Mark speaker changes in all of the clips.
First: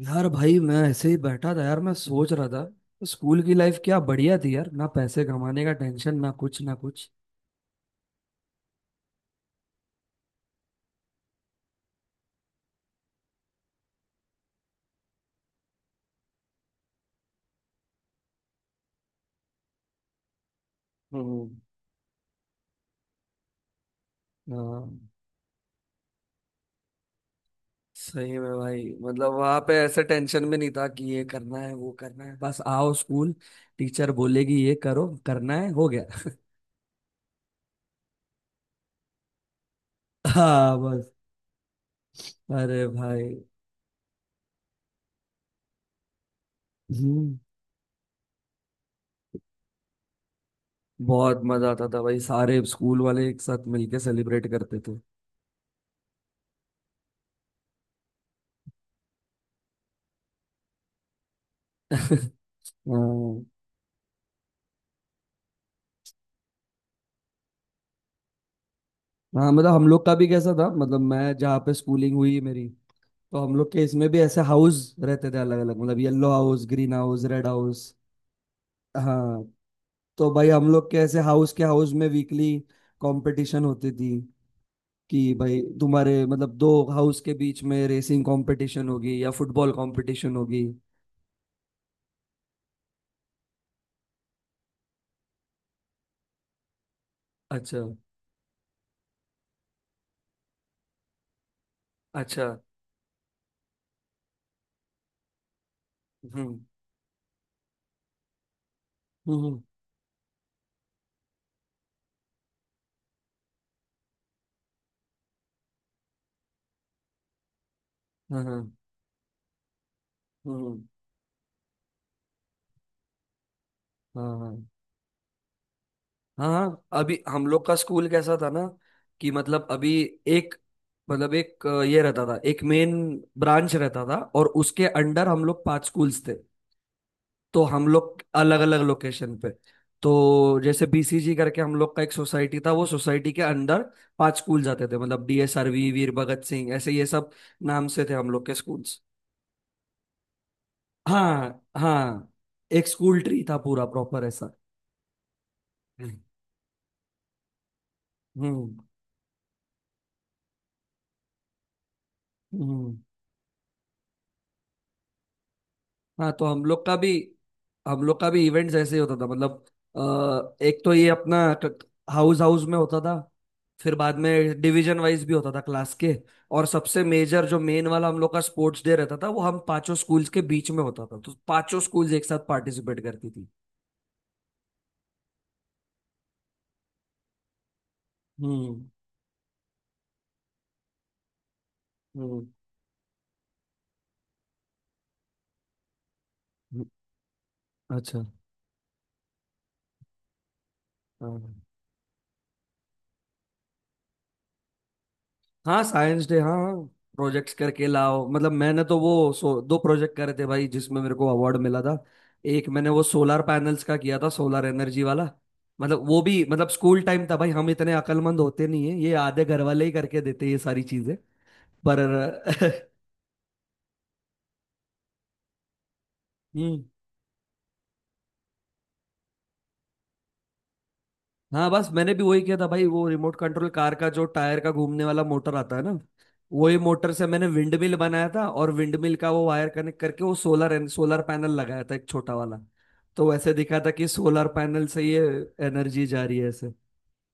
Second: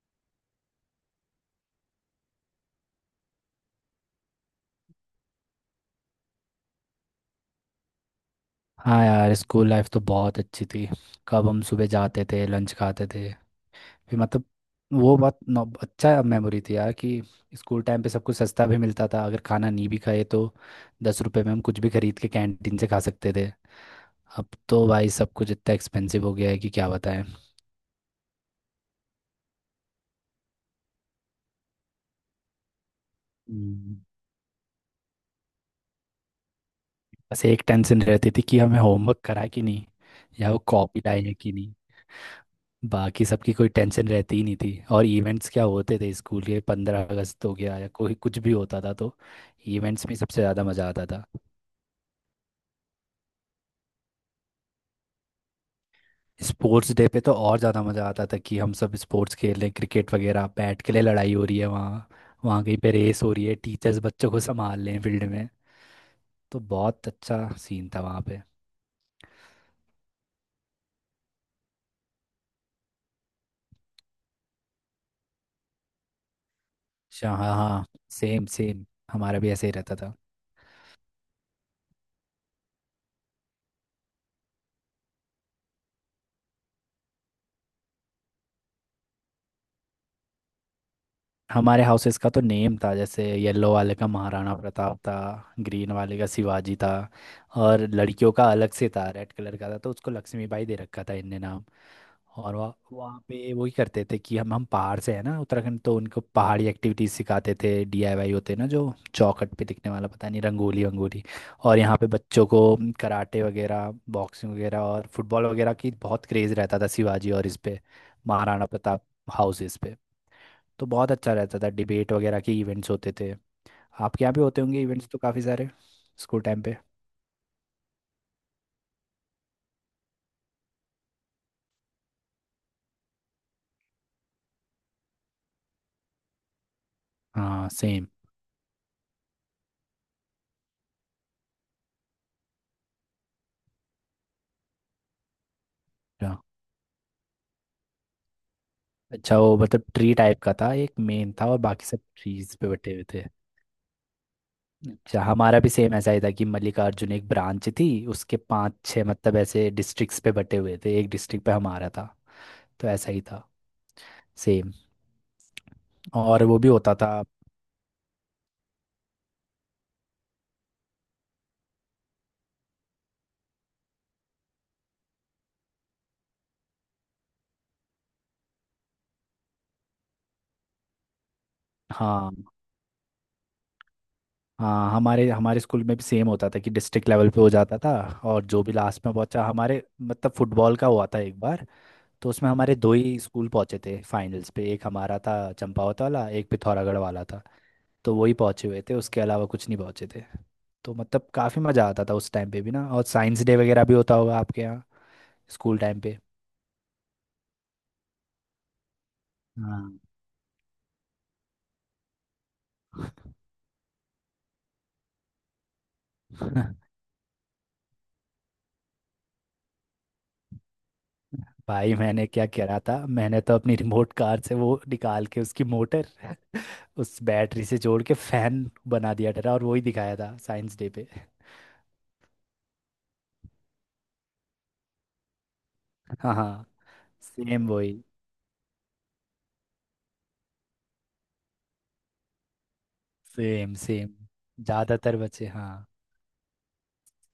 Speaker 1: यार भाई, मैं ऐसे ही बैठा था यार। मैं सोच रहा था स्कूल की लाइफ क्या बढ़िया थी यार। ना पैसे कमाने का टेंशन, ना कुछ ना कुछ।
Speaker 2: हाँ यार, स्कूल लाइफ तो बहुत अच्छी थी। कब हम सुबह जाते थे, लंच खाते थे। फिर मतलब वो बहुत अच्छा मेमोरी थी यार, कि स्कूल टाइम पे सब कुछ सस्ता भी मिलता था। अगर खाना नहीं भी खाए तो 10 रुपए में
Speaker 1: हम्म।
Speaker 2: हम कुछ भी खरीद के कैंटीन से खा सकते थे। अब तो
Speaker 1: हाँ,
Speaker 2: भाई सब कुछ इतना एक्सपेंसिव हो गया है कि क्या बताएं।
Speaker 1: सही में भाई, मतलब वहां पे ऐसे टेंशन भी नहीं था कि ये करना है वो करना है, बस आओ स्कूल।
Speaker 2: हम्म।
Speaker 1: टीचर बोलेगी ये करो, करना है हो गया।
Speaker 2: बस एक टेंशन रहती थी कि हमें होमवर्क करा कि नहीं, या वो
Speaker 1: हाँ,
Speaker 2: कॉपी
Speaker 1: बस।
Speaker 2: लाए हैं कि।
Speaker 1: अरे
Speaker 2: बाकी
Speaker 1: भाई।
Speaker 2: सबकी कोई टेंशन रहती ही नहीं थी। और इवेंट्स क्या होते थे स्कूल के, पंद्रह
Speaker 1: हम्म।
Speaker 2: अगस्त हो गया या कोई कुछ भी होता था तो इवेंट्स में सबसे ज़्यादा मज़ा आता था।
Speaker 1: बहुत मजा आता था भाई। सारे स्कूल वाले एक साथ मिलके सेलिब्रेट करते थे।
Speaker 2: स्पोर्ट्स डे पे तो और ज़्यादा मज़ा आता था कि हम सब स्पोर्ट्स खेल रहे हैं, क्रिकेट वगैरह, बैट के लिए लड़ाई हो रही है वहाँ। वहाँ कहीं पे रेस हो रही
Speaker 1: हाँ
Speaker 2: है, टीचर्स बच्चों को संभाल रहे हैं फील्ड में। तो बहुत अच्छा सीन था वहाँ पे।
Speaker 1: हाँ, मतलब हम लोग का भी कैसा था, मतलब मैं जहाँ पे स्कूलिंग हुई मेरी। तो हम लोग के इसमें भी ऐसे हाउस रहते थे अलग अलग। मतलब येलो हाउस, ग्रीन हाउस,
Speaker 2: अच्छा,
Speaker 1: रेड
Speaker 2: हाँ
Speaker 1: हाउस।
Speaker 2: हाँ। Same same. हमारा
Speaker 1: हाँ।
Speaker 2: भी ऐसे ही रहता था।
Speaker 1: तो भाई हम लोग के ऐसे हाउस के हाउस में वीकली कंपटीशन होती थी, कि भाई तुम्हारे मतलब दो हाउस के बीच में रेसिंग कंपटीशन होगी या फुटबॉल कंपटीशन होगी।
Speaker 2: हमारे हाउसेस का तो नेम था, जैसे येलो वाले का महाराणा प्रताप था, ग्रीन वाले का शिवाजी था।
Speaker 1: अच्छा।
Speaker 2: और लड़कियों का अलग से था, रेड कलर का था, तो उसको लक्ष्मीबाई दे रखा था इनने नाम।
Speaker 1: अच्छा।
Speaker 2: और वहाँ वहाँ पे वही करते थे कि हम पहाड़ से है ना, उत्तराखंड, तो उनको
Speaker 1: हम्म।
Speaker 2: पहाड़ी एक्टिविटीज सिखाते थे। डीआईवाई होते हैं ना, जो
Speaker 1: हम्म।
Speaker 2: चौखट पे दिखने वाला, पता नहीं, रंगोली वंगोली। और यहाँ पे बच्चों को कराटे वगैरह, बॉक्सिंग वगैरह और फुटबॉल वगैरह की बहुत क्रेज रहता था शिवाजी और इस पे
Speaker 1: हाँ हाँ।
Speaker 2: महाराणा प्रताप हाउसेस पे।
Speaker 1: हम्म।
Speaker 2: तो बहुत अच्छा रहता था। डिबेट वगैरह के इवेंट्स होते थे। आपके यहाँ
Speaker 1: हाँ
Speaker 2: भी
Speaker 1: हाँ।
Speaker 2: होते होंगे इवेंट्स तो काफ़ी सारे स्कूल
Speaker 1: हाँ
Speaker 2: टाइम पे।
Speaker 1: हाँ, अभी हम लोग का स्कूल कैसा था ना, कि मतलब अभी एक मतलब एक अ, ये रहता था एक मेन ब्रांच रहता था, और उसके अंडर हम लोग पांच स्कूल्स थे। तो
Speaker 2: हाँ
Speaker 1: हम
Speaker 2: सेम।
Speaker 1: लोग अलग अलग लोकेशन पे। तो जैसे बीसीजी करके हम लोग का एक सोसाइटी था, वो सोसाइटी के अंडर पांच स्कूल जाते थे, मतलब डीएसआरवी, वीर भगत सिंह, ऐसे ये सब नाम से थे हम लोग के स्कूल्स।
Speaker 2: अच्छा, वो मतलब ट्री टाइप का था, एक मेन था और
Speaker 1: हाँ
Speaker 2: बाकी सब
Speaker 1: हाँ।
Speaker 2: ट्रीज पे
Speaker 1: एक
Speaker 2: बैठे हुए
Speaker 1: स्कूल
Speaker 2: थे।
Speaker 1: ट्री था पूरा प्रॉपर ऐसा।
Speaker 2: अच्छा, हमारा भी सेम ऐसा
Speaker 1: हम्म।
Speaker 2: ही था कि मल्लिकार्जुन एक ब्रांच थी, उसके पांच
Speaker 1: हम्म।
Speaker 2: छह मतलब ऐसे डिस्ट्रिक्ट्स पे बटे हुए थे, एक डिस्ट्रिक्ट पे हमारा था। तो
Speaker 1: हम्म।
Speaker 2: ऐसा ही था। सेम।
Speaker 1: हाँ,
Speaker 2: और
Speaker 1: तो
Speaker 2: वो
Speaker 1: हम
Speaker 2: भी
Speaker 1: लोग
Speaker 2: होता
Speaker 1: का भी
Speaker 2: था।
Speaker 1: हम लोग का भी इवेंट्स ऐसे ही होता था, मतलब एक तो ये अपना हाउस हाउस में होता था। फिर बाद में डिवीजन वाइज भी होता था क्लास के। और सबसे मेजर जो मेन वाला हम लोग का स्पोर्ट्स डे रहता था, वो हम पांचों स्कूल्स के बीच में होता था, तो पांचों स्कूल्स एक
Speaker 2: हाँ
Speaker 1: साथ पार्टिसिपेट करती थी।
Speaker 2: हाँ, हमारे हमारे स्कूल में भी सेम होता था कि डिस्ट्रिक्ट लेवल पे हो जाता था। और जो भी
Speaker 1: हम्म।
Speaker 2: लास्ट में पहुंचा, हमारे मतलब फुटबॉल का हुआ था एक बार, तो
Speaker 1: हम्म।
Speaker 2: उसमें हमारे दो ही स्कूल पहुंचे थे फाइनल्स पे, एक हमारा था चंपावत वाला, एक
Speaker 1: हम्म,
Speaker 2: पिथौरागढ़ वाला था। तो
Speaker 1: अच्छा।
Speaker 2: वही पहुंचे हुए थे, उसके अलावा कुछ नहीं पहुंचे थे। तो मतलब
Speaker 1: हाँ
Speaker 2: काफ़ी मज़ा आता था उस टाइम पे भी ना। और साइंस डे वगैरह भी होता होगा आपके यहाँ स्कूल
Speaker 1: हाँ,
Speaker 2: टाइम पे।
Speaker 1: Science day. हाँ। प्रोजेक्ट्स करके लाओ, मतलब मैंने तो वो दो
Speaker 2: हाँ।
Speaker 1: प्रोजेक्ट करे थे भाई, जिसमें मेरे को अवार्ड मिला था। एक मैंने वो सोलर पैनल्स का किया था, सोलर एनर्जी वाला। मतलब वो भी, मतलब स्कूल टाइम था भाई, हम इतने अकलमंद होते नहीं है, ये आधे घर वाले ही करके देते ये सारी चीजें।
Speaker 2: भाई मैंने क्या करा
Speaker 1: पर
Speaker 2: था, मैंने तो अपनी रिमोट कार से वो निकाल के उसकी मोटर
Speaker 1: हम्म।
Speaker 2: उस बैटरी से जोड़ के फैन बना दिया था और वही दिखाया था साइंस डे पे।
Speaker 1: हाँ, बस मैंने भी वही किया था भाई, वो रिमोट कंट्रोल कार का जो टायर का घूमने वाला मोटर आता है ना।
Speaker 2: हाँ हाँ,
Speaker 1: वही मोटर से मैंने
Speaker 2: सेम
Speaker 1: विंड
Speaker 2: वही।
Speaker 1: मिल बनाया था, और विंड मिल का वो वायर कनेक्ट करके वो सोलर सोलर पैनल लगाया था, एक छोटा वाला। तो वैसे
Speaker 2: सेम
Speaker 1: दिखा था कि
Speaker 2: सेम,
Speaker 1: सोलर पैनल से
Speaker 2: ज्यादातर
Speaker 1: ये
Speaker 2: बच्चे, हाँ
Speaker 1: एनर्जी जा रही है ऐसे।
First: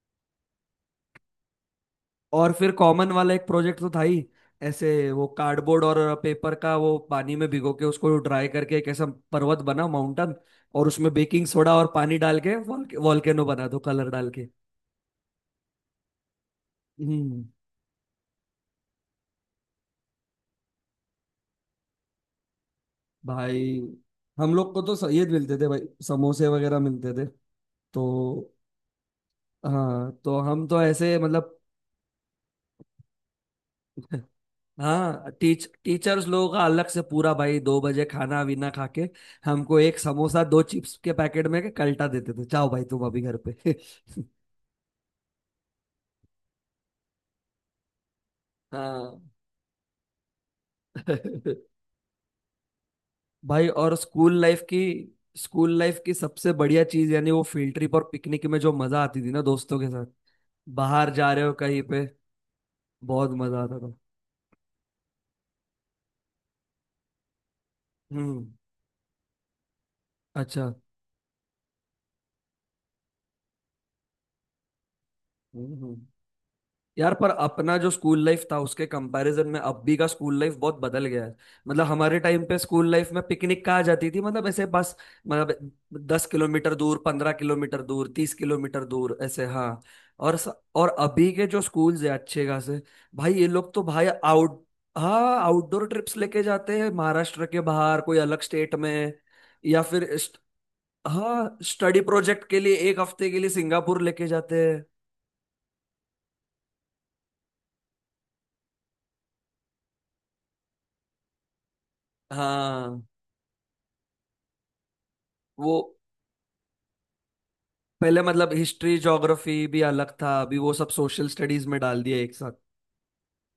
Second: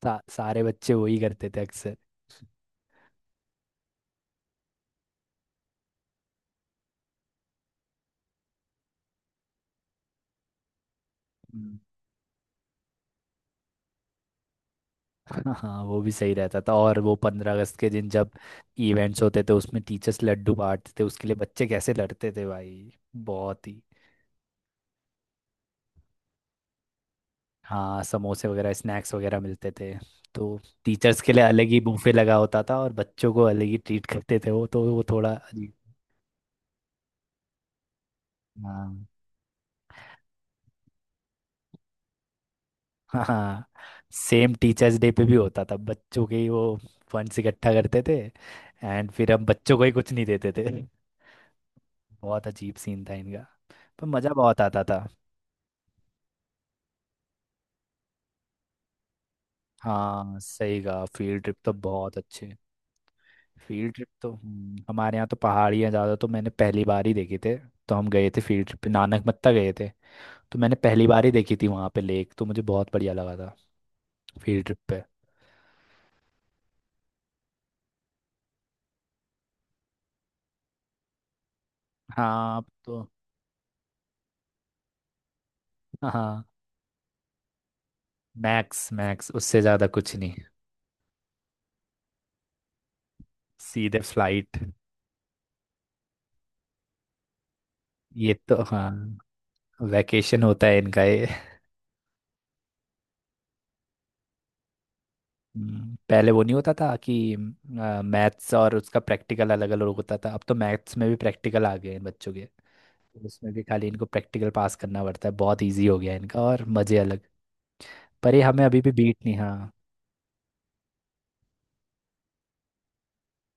Speaker 2: सारे बच्चे वही करते थे अक्सर।
Speaker 1: और फिर कॉमन वाला एक प्रोजेक्ट तो था ही। ऐसे वो कार्डबोर्ड और पेपर का, वो पानी में भिगो के उसको ड्राई करके एक ऐसा पर्वत बना, माउंटेन। और उसमें बेकिंग सोडा
Speaker 2: हम्म।
Speaker 1: और पानी डाल के वॉल्केनो बना दो, कलर डाल के।
Speaker 2: हाँ हाँ, वो भी सही रहता था। और वो
Speaker 1: हम्म।
Speaker 2: 15 अगस्त के दिन जब इवेंट्स होते थे उसमें टीचर्स लड्डू बांटते थे, उसके लिए बच्चे कैसे लड़ते थे भाई, बहुत
Speaker 1: भाई,
Speaker 2: ही।
Speaker 1: हम लोग को तो ये मिलते थे भाई, समोसे वगैरह मिलते थे।
Speaker 2: हाँ,
Speaker 1: तो,
Speaker 2: समोसे वगैरह, स्नैक्स वगैरह मिलते थे।
Speaker 1: हाँ, तो
Speaker 2: तो
Speaker 1: हम तो ऐसे,
Speaker 2: टीचर्स के लिए
Speaker 1: मतलब।
Speaker 2: अलग ही बुफे लगा होता था और बच्चों को अलग ही ट्रीट करते थे वो, तो वो
Speaker 1: हाँ,
Speaker 2: थोड़ा
Speaker 1: टीच
Speaker 2: अजीब।
Speaker 1: टीचर्स लोगों का अलग से पूरा भाई, 2 बजे खाना वीना खा
Speaker 2: हाँ
Speaker 1: के। हमको एक समोसा, दो चिप्स के पैकेट में के कल्टा देते थे, जाओ भाई तुम अभी घर पे।
Speaker 2: हाँ। सेम टीचर्स डे पे भी होता था, बच्चों के ही वो फंड्स इकट्ठा करते थे, एंड
Speaker 1: हाँ।
Speaker 2: फिर हम बच्चों को ही कुछ नहीं देते थे। बहुत अजीब सीन था इनका।
Speaker 1: भाई, और
Speaker 2: पर मज़ा
Speaker 1: स्कूल
Speaker 2: बहुत
Speaker 1: लाइफ की
Speaker 2: आता था।
Speaker 1: स्कूल लाइफ की सबसे बढ़िया चीज यानी वो फील्ड ट्रिप और पिकनिक में जो मजा आती थी ना, दोस्तों के साथ।
Speaker 2: हाँ सही कहा,
Speaker 1: बाहर जा
Speaker 2: फील्ड
Speaker 1: रहे हो
Speaker 2: ट्रिप तो
Speaker 1: कहीं पे।
Speaker 2: बहुत अच्छे।
Speaker 1: बहुत मजा आता
Speaker 2: फील्ड
Speaker 1: था।
Speaker 2: ट्रिप तो हमारे यहाँ तो पहाड़ियाँ ज़्यादा, तो मैंने पहली बार ही देखे थे। तो हम गए थे
Speaker 1: हम्म।
Speaker 2: फील्ड ट्रिप पे, नानक मत्ता गए थे। तो
Speaker 1: अच्छा।
Speaker 2: मैंने पहली बार ही देखी थी वहाँ पे लेक, तो मुझे बहुत बढ़िया लगा था फील्ड ट्रिप पे।
Speaker 1: हम्म। यार, पर अपना जो स्कूल लाइफ था, उसके कंपैरिजन में अभी का स्कूल लाइफ बहुत बदल गया है। मतलब हमारे टाइम
Speaker 2: हाँ
Speaker 1: पे
Speaker 2: अब
Speaker 1: स्कूल
Speaker 2: तो,
Speaker 1: लाइफ में पिकनिक कहाँ जाती थी, मतलब ऐसे बस। मतलब दस
Speaker 2: हाँ,
Speaker 1: किलोमीटर दूर, 15 किलोमीटर दूर, 30 किलोमीटर
Speaker 2: मैक्स
Speaker 1: दूर,
Speaker 2: मैक्स
Speaker 1: ऐसे।
Speaker 2: उससे
Speaker 1: हाँ।
Speaker 2: ज़्यादा कुछ नहीं।
Speaker 1: और स, और अभी के जो स्कूल्स है अच्छे खासे। भाई, ये लोग तो
Speaker 2: सीधे
Speaker 1: भाई
Speaker 2: फ्लाइट।
Speaker 1: आउट हाँ, आउटडोर ट्रिप्स लेके जाते हैं, महाराष्ट्र के बाहर कोई
Speaker 2: ये
Speaker 1: अलग
Speaker 2: तो
Speaker 1: स्टेट
Speaker 2: हाँ,
Speaker 1: में। या फिर
Speaker 2: वैकेशन होता है इनका ये।
Speaker 1: हाँ, स्टडी प्रोजेक्ट के लिए एक हफ्ते के लिए सिंगापुर लेके जाते हैं।
Speaker 2: पहले वो नहीं होता था कि मैथ्स और उसका प्रैक्टिकल अलग अलग होता था, अब तो मैथ्स में भी प्रैक्टिकल आ गए हैं बच्चों के।
Speaker 1: हाँ।
Speaker 2: तो उसमें भी खाली इनको प्रैक्टिकल पास करना पड़ता है, बहुत
Speaker 1: वो
Speaker 2: इजी हो गया है इनका और मज़े अलग।
Speaker 1: पहले
Speaker 2: पर ये
Speaker 1: मतलब
Speaker 2: हमें अभी भी
Speaker 1: हिस्ट्री
Speaker 2: बीट नहीं,
Speaker 1: ज्योग्राफी
Speaker 2: हाँ।
Speaker 1: भी अलग था, अभी वो सब सोशल स्टडीज में डाल दिया एक साथ।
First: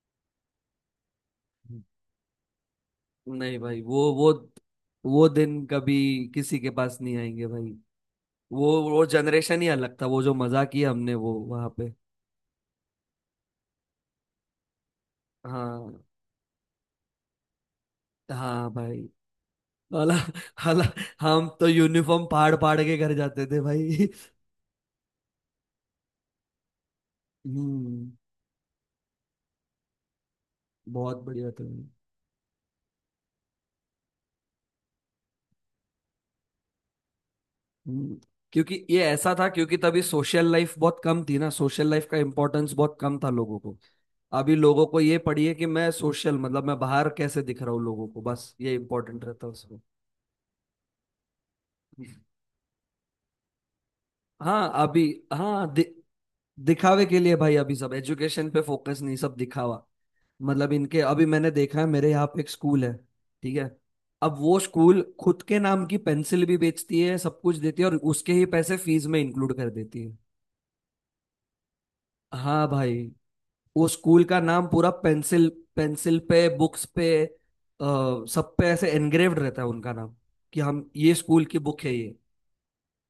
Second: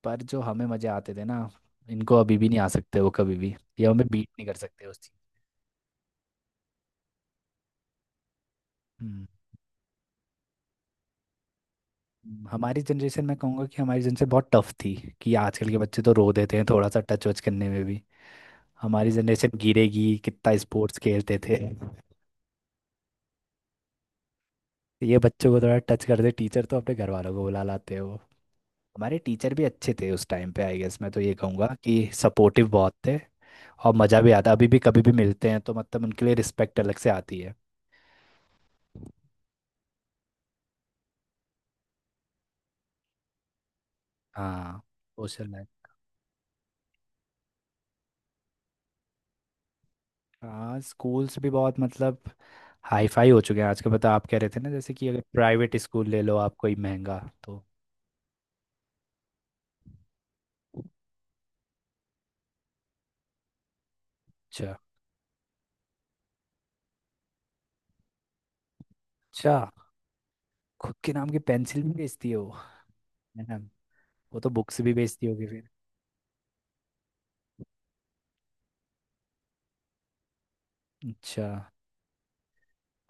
Speaker 2: पर जो हमें मज़े आते थे ना, इनको अभी भी नहीं आ सकते वो कभी भी।
Speaker 1: नहीं भाई,
Speaker 2: ये हमें
Speaker 1: वो
Speaker 2: बीट
Speaker 1: वो
Speaker 2: नहीं कर सकते उस चीज़।
Speaker 1: वो दिन कभी किसी के पास नहीं आएंगे भाई। वो
Speaker 2: हम्म,
Speaker 1: जनरेशन ही अलग था, वो जो मजा किया हमने वो वहां पे।
Speaker 2: हमारी जनरेशन, मैं कहूँगा कि हमारी जनरेशन बहुत टफ थी। कि आजकल के
Speaker 1: हाँ
Speaker 2: बच्चे तो रो देते हैं थोड़ा सा टच वच करने में भी।
Speaker 1: हाँ भाई।
Speaker 2: हमारी जनरेशन
Speaker 1: हाला।
Speaker 2: गिरेगी, कितना
Speaker 1: हाला।
Speaker 2: स्पोर्ट्स खेलते
Speaker 1: हम
Speaker 2: थे।
Speaker 1: तो यूनिफॉर्म फाड़ फाड़ के घर जाते थे भाई।
Speaker 2: ये बच्चों को थोड़ा टच कर दे टीचर तो अपने घर वालों को बुला लाते हैं
Speaker 1: हम्म।
Speaker 2: वो। हमारे टीचर भी अच्छे थे उस टाइम पे, आई गेस, मैं तो
Speaker 1: बहुत
Speaker 2: ये
Speaker 1: बढ़िया था।
Speaker 2: कहूँगा कि सपोर्टिव बहुत थे। और मज़ा भी आता, अभी भी कभी भी मिलते हैं तो मतलब उनके लिए रिस्पेक्ट अलग से आती है।
Speaker 1: हम्म, क्योंकि ये ऐसा था, क्योंकि तभी सोशल लाइफ बहुत कम थी ना, सोशल लाइफ का इम्पोर्टेंस बहुत कम था लोगों को। अभी
Speaker 2: हाँ,
Speaker 1: लोगों को ये
Speaker 2: सोशल
Speaker 1: पढ़िए कि
Speaker 2: लाइफ,
Speaker 1: मैं सोशल, मतलब मैं बाहर कैसे दिख रहा हूँ लोगों को, बस ये इम्पोर्टेंट रहता है उसमें।
Speaker 2: हाँ, स्कूल्स भी बहुत मतलब हाई फाई हो चुके हैं आजकल, पता आप कह रहे थे ना,
Speaker 1: हाँ,
Speaker 2: जैसे
Speaker 1: अभी।
Speaker 2: कि अगर
Speaker 1: हाँ,
Speaker 2: प्राइवेट स्कूल ले लो आप कोई
Speaker 1: दिखावे के
Speaker 2: महंगा
Speaker 1: लिए भाई,
Speaker 2: तो।
Speaker 1: अभी सब एजुकेशन पे फोकस नहीं, सब दिखावा। मतलब इनके अभी मैंने देखा है, मेरे यहाँ पे एक स्कूल है। ठीक है। अब वो
Speaker 2: अच्छा,
Speaker 1: स्कूल खुद के नाम की पेंसिल भी बेचती है, सब कुछ देती है और उसके ही पैसे फीस में
Speaker 2: अच्छा।
Speaker 1: इंक्लूड कर देती है।
Speaker 2: खुद के नाम की पेंसिल भी बेचती है वो,
Speaker 1: हाँ भाई,
Speaker 2: है ना।
Speaker 1: वो स्कूल का
Speaker 2: वो तो
Speaker 1: नाम
Speaker 2: बुक्स
Speaker 1: पूरा
Speaker 2: भी बेचती होगी।
Speaker 1: पेंसिल। पेंसिल पे, बुक्स पे, सब पे ऐसे एनग्रेव्ड रहता है उनका नाम। कि हम ये स्कूल
Speaker 2: अच्छा,
Speaker 1: की बुक है ये।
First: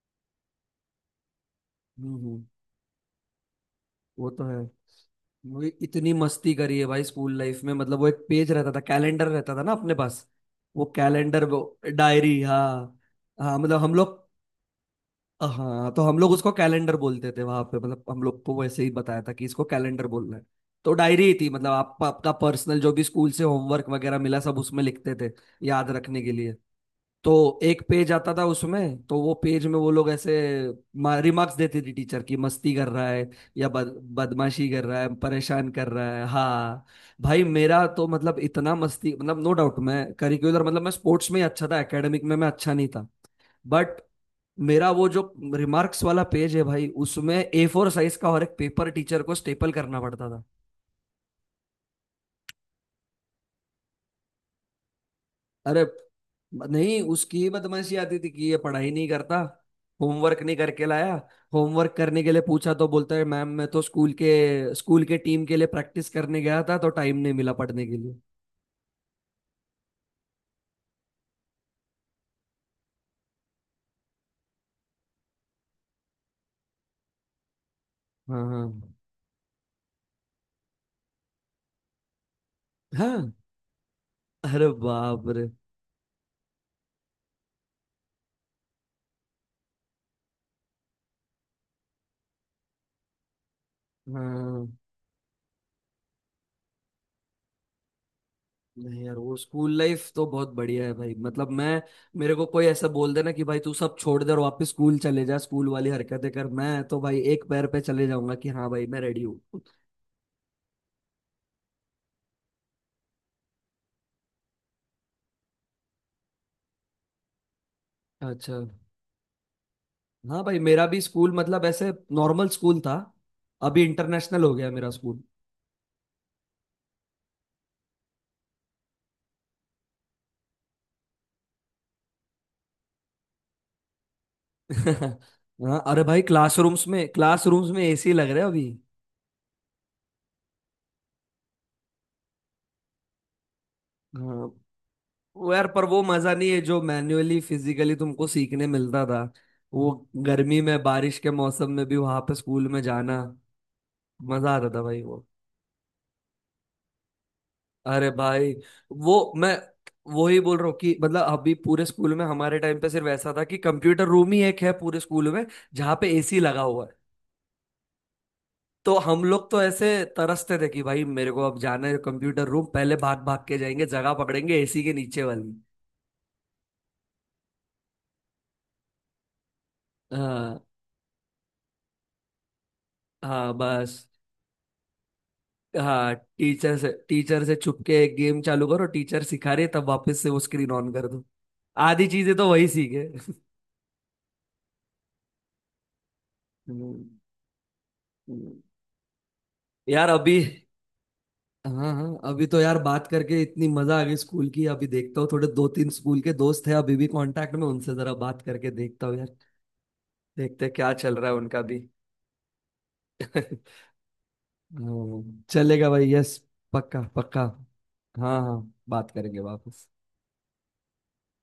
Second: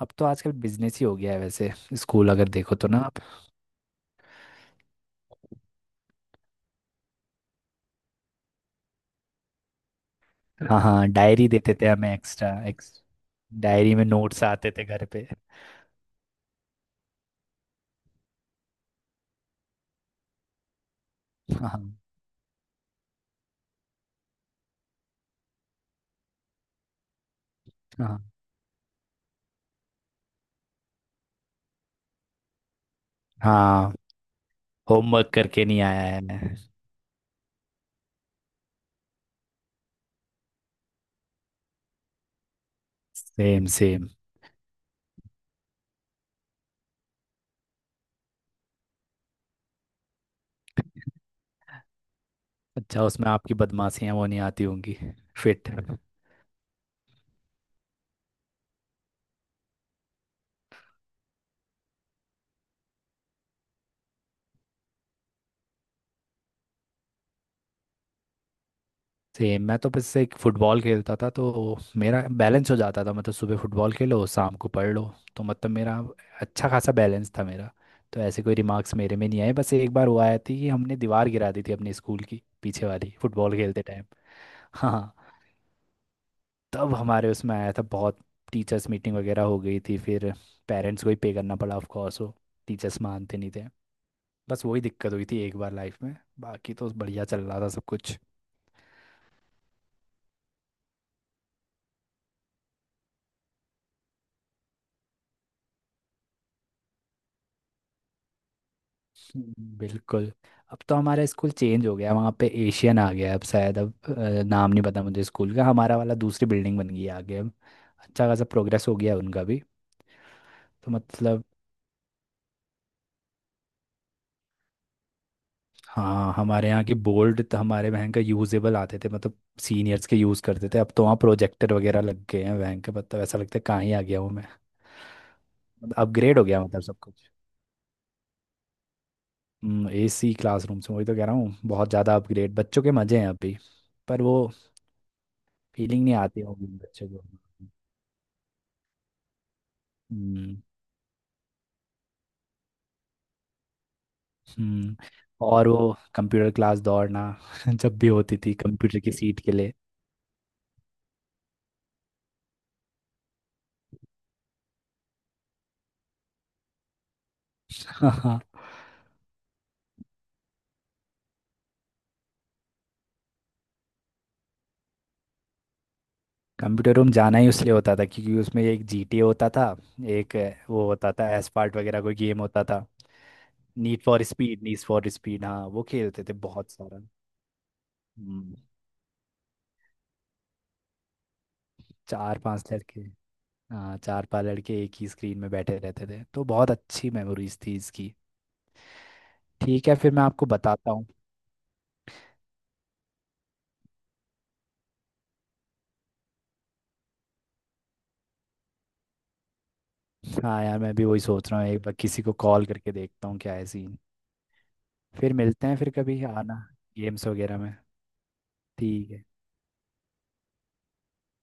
Speaker 2: अब तो आजकल बिजनेस ही हो गया है वैसे
Speaker 1: हम्म।
Speaker 2: स्कूल, अगर देखो तो ना आप।
Speaker 1: वो तो है। वो इतनी मस्ती करी है भाई स्कूल लाइफ में। मतलब वो एक पेज रहता था, कैलेंडर रहता था ना अपने पास।
Speaker 2: हाँ
Speaker 1: वो
Speaker 2: हाँ,
Speaker 1: कैलेंडर,
Speaker 2: डायरी
Speaker 1: वो
Speaker 2: देते थे हमें
Speaker 1: डायरी।
Speaker 2: एक्स्ट्रा।
Speaker 1: हाँ
Speaker 2: एक्स
Speaker 1: हाँ, मतलब
Speaker 2: डायरी
Speaker 1: हम
Speaker 2: में
Speaker 1: लोग।
Speaker 2: नोट्स आते थे घर पे।
Speaker 1: हाँ, तो हम लोग उसको कैलेंडर बोलते थे वहां पे। मतलब हम लोग को वैसे ही बताया था कि इसको कैलेंडर बोलना है। तो डायरी ही थी, मतलब
Speaker 2: हाँ
Speaker 1: आप आपका पर्सनल जो भी स्कूल से होमवर्क वगैरह मिला, सब उसमें लिखते थे। याद रखने के लिए। तो एक पेज
Speaker 2: हाँ
Speaker 1: आता था उसमें, तो वो पेज में वो लोग ऐसे रिमार्क्स देते थे, टीचर की मस्ती कर रहा है। या
Speaker 2: हाँ,
Speaker 1: बदमाशी कर रहा है,
Speaker 2: होमवर्क करके
Speaker 1: परेशान
Speaker 2: नहीं
Speaker 1: कर
Speaker 2: आया
Speaker 1: रहा
Speaker 2: है
Speaker 1: है।
Speaker 2: मैं।
Speaker 1: हाँ। भाई, मेरा तो मतलब इतना मस्ती, मतलब नो डाउट, मैं करिकुलर, मतलब मैं स्पोर्ट्स में ही अच्छा था, एकेडमिक में मैं अच्छा नहीं था।
Speaker 2: Same
Speaker 1: but
Speaker 2: same.
Speaker 1: मेरा वो जो रिमार्क्स वाला पेज है भाई, उसमें A4 साइज का और एक पेपर टीचर को स्टेपल करना पड़ता था।
Speaker 2: अच्छा, उसमें आपकी बदमाशियां वो नहीं आती होंगी। फिट।
Speaker 1: अरे नहीं, उसकी ही बदमाशी आती थी कि ये पढ़ाई नहीं करता। होमवर्क नहीं करके लाया। होमवर्क करने के लिए पूछा तो बोलता है मैम, मैं तो स्कूल के टीम के लिए प्रैक्टिस करने गया था, तो टाइम नहीं मिला पढ़ने के लिए।
Speaker 2: सेम, मैं तो बस एक फुटबॉल खेलता था तो मेरा बैलेंस हो जाता था, मतलब सुबह फुटबॉल खेलो, शाम को पढ़ लो। तो मतलब मेरा अच्छा खासा बैलेंस था मेरा। तो ऐसे
Speaker 1: हाँ
Speaker 2: कोई
Speaker 1: हाँ।
Speaker 2: रिमार्क्स मेरे में नहीं आए। बस एक बार हुआ आया थी कि हमने दीवार गिरा दी थी अपने स्कूल की पीछे वाली,
Speaker 1: हाँ,
Speaker 2: फुटबॉल खेलते टाइम।
Speaker 1: अरे
Speaker 2: हाँ,
Speaker 1: बाप रे।
Speaker 2: तब हमारे उसमें आया था बहुत। टीचर्स मीटिंग वगैरह हो गई थी फिर। पेरेंट्स को ही पे करना पड़ा ऑफ कोर्स, वो टीचर्स मानते नहीं थे। बस
Speaker 1: हाँ।
Speaker 2: वही दिक्कत हुई थी एक बार लाइफ में। बाकी तो बढ़िया चल रहा था सब कुछ।
Speaker 1: नहीं यार, वो स्कूल लाइफ तो बहुत बढ़िया है भाई, मतलब मैं। मेरे को कोई ऐसा बोल देना कि भाई तू सब छोड़ दे और वापस स्कूल चले जा, स्कूल वाली हरकतें कर, मैं तो भाई एक पैर पे चले जाऊंगा कि हाँ भाई मैं रेडी हूँ।
Speaker 2: बिल्कुल। अब तो हमारा स्कूल चेंज हो गया, वहाँ पे एशियन आ गया अब शायद, अब नाम नहीं पता मुझे स्कूल का। हमारा वाला दूसरी बिल्डिंग बन गई है आगे अब। अच्छा खासा
Speaker 1: अच्छा।
Speaker 2: प्रोग्रेस हो गया है उनका भी।
Speaker 1: हाँ भाई, मेरा
Speaker 2: तो
Speaker 1: भी स्कूल
Speaker 2: मतलब,
Speaker 1: मतलब ऐसे नॉर्मल स्कूल था। अभी इंटरनेशनल हो गया मेरा स्कूल।
Speaker 2: हाँ, हमारे यहाँ की बोर्ड तो हमारे वहाँ का यूजेबल आते थे, मतलब सीनियर्स के यूज़ करते थे। अब तो वहाँ प्रोजेक्टर वगैरह लग गए हैं वहाँ के, मतलब ऐसा लगता है कहाँ ही आ गया हूँ मैं।
Speaker 1: हाँ,
Speaker 2: मतलब
Speaker 1: अरे भाई,
Speaker 2: अपग्रेड हो गया, मतलब
Speaker 1: क्लासरूम्स
Speaker 2: सब
Speaker 1: में
Speaker 2: कुछ।
Speaker 1: क्लासरूम्स में एसी लग रहे हैं अभी।
Speaker 2: एसी क्लासरूम से वही तो कह रहा हूँ, बहुत ज़्यादा अपग्रेड, बच्चों के मज़े हैं अभी। पर
Speaker 1: हाँ।
Speaker 2: वो
Speaker 1: वो यार, पर वो
Speaker 2: फीलिंग नहीं
Speaker 1: मजा
Speaker 2: आती
Speaker 1: नहीं है
Speaker 2: होगी
Speaker 1: जो
Speaker 2: बच्चों को।
Speaker 1: मैन्युअली फिजिकली तुमको सीखने मिलता था। वो
Speaker 2: हम्म
Speaker 1: गर्मी में, बारिश के मौसम में भी वहां पे स्कूल में जाना मजा आता था
Speaker 2: हम्म,
Speaker 1: भाई वो।
Speaker 2: और वो कंप्यूटर क्लास दौड़ना जब भी
Speaker 1: अरे
Speaker 2: होती
Speaker 1: भाई,
Speaker 2: थी कंप्यूटर की
Speaker 1: वो
Speaker 2: सीट के
Speaker 1: मैं
Speaker 2: लिए।
Speaker 1: वही बोल रहा हूँ कि मतलब अभी पूरे स्कूल में, हमारे टाइम पे सिर्फ ऐसा था कि कंप्यूटर रूम ही एक है पूरे स्कूल में। जहाँ पे एसी लगा हुआ है।
Speaker 2: हाँ,
Speaker 1: तो हम लोग तो ऐसे तरसते थे कि भाई मेरे को अब जाना है कंप्यूटर रूम, पहले भाग भाग के जाएंगे, जगह पकड़ेंगे एसी के नीचे वाली।
Speaker 2: कंप्यूटर रूम जाना ही उसलिए होता था क्योंकि उसमें एक जीटीए होता था। एक
Speaker 1: हाँ
Speaker 2: वो होता था एसपार्ट वगैरह कोई गेम होता था।
Speaker 1: हाँ,
Speaker 2: नीड
Speaker 1: बस।
Speaker 2: For speed, need for speed, हाँ वो
Speaker 1: हाँ,
Speaker 2: खेलते थे बहुत
Speaker 1: टीचर से
Speaker 2: सारा।
Speaker 1: टीचर से छुप के एक गेम
Speaker 2: हम्म,
Speaker 1: चालू करो, टीचर सिखा रही है, तब वापस से वो स्क्रीन ऑन कर दो। आधी चीजें
Speaker 2: चार
Speaker 1: तो वही
Speaker 2: पांच लड़के,
Speaker 1: सीखे।
Speaker 2: हाँ चार पांच लड़के एक ही स्क्रीन में बैठे रहते थे। तो बहुत
Speaker 1: हम्म।
Speaker 2: अच्छी मेमोरीज थी इसकी।
Speaker 1: हम्म।
Speaker 2: ठीक है,
Speaker 1: यार,
Speaker 2: फिर मैं
Speaker 1: अभी।
Speaker 2: आपको बताता हूँ।
Speaker 1: हाँ हाँ, अभी तो यार बात करके इतनी मजा आ गई स्कूल की। अभी देखता हूँ, थोड़े दो तीन स्कूल के दोस्त हैं अभी भी कांटेक्ट में, उनसे जरा बात करके देखता हूँ यार।
Speaker 2: हाँ
Speaker 1: देखते हैं
Speaker 2: यार,
Speaker 1: क्या
Speaker 2: मैं भी
Speaker 1: चल
Speaker 2: वही
Speaker 1: रहा है
Speaker 2: सोच रहा
Speaker 1: उनका
Speaker 2: हूँ,
Speaker 1: भी।
Speaker 2: एक बार किसी को कॉल करके देखता हूँ क्या है सीन। फिर मिलते हैं,
Speaker 1: चलेगा
Speaker 2: फिर
Speaker 1: भाई।
Speaker 2: कभी
Speaker 1: यस।
Speaker 2: आना
Speaker 1: पक्का
Speaker 2: गेम्स
Speaker 1: पक्का।
Speaker 2: वगैरह में।
Speaker 1: हाँ हाँ, बात
Speaker 2: ठीक है।
Speaker 1: करेंगे वापस।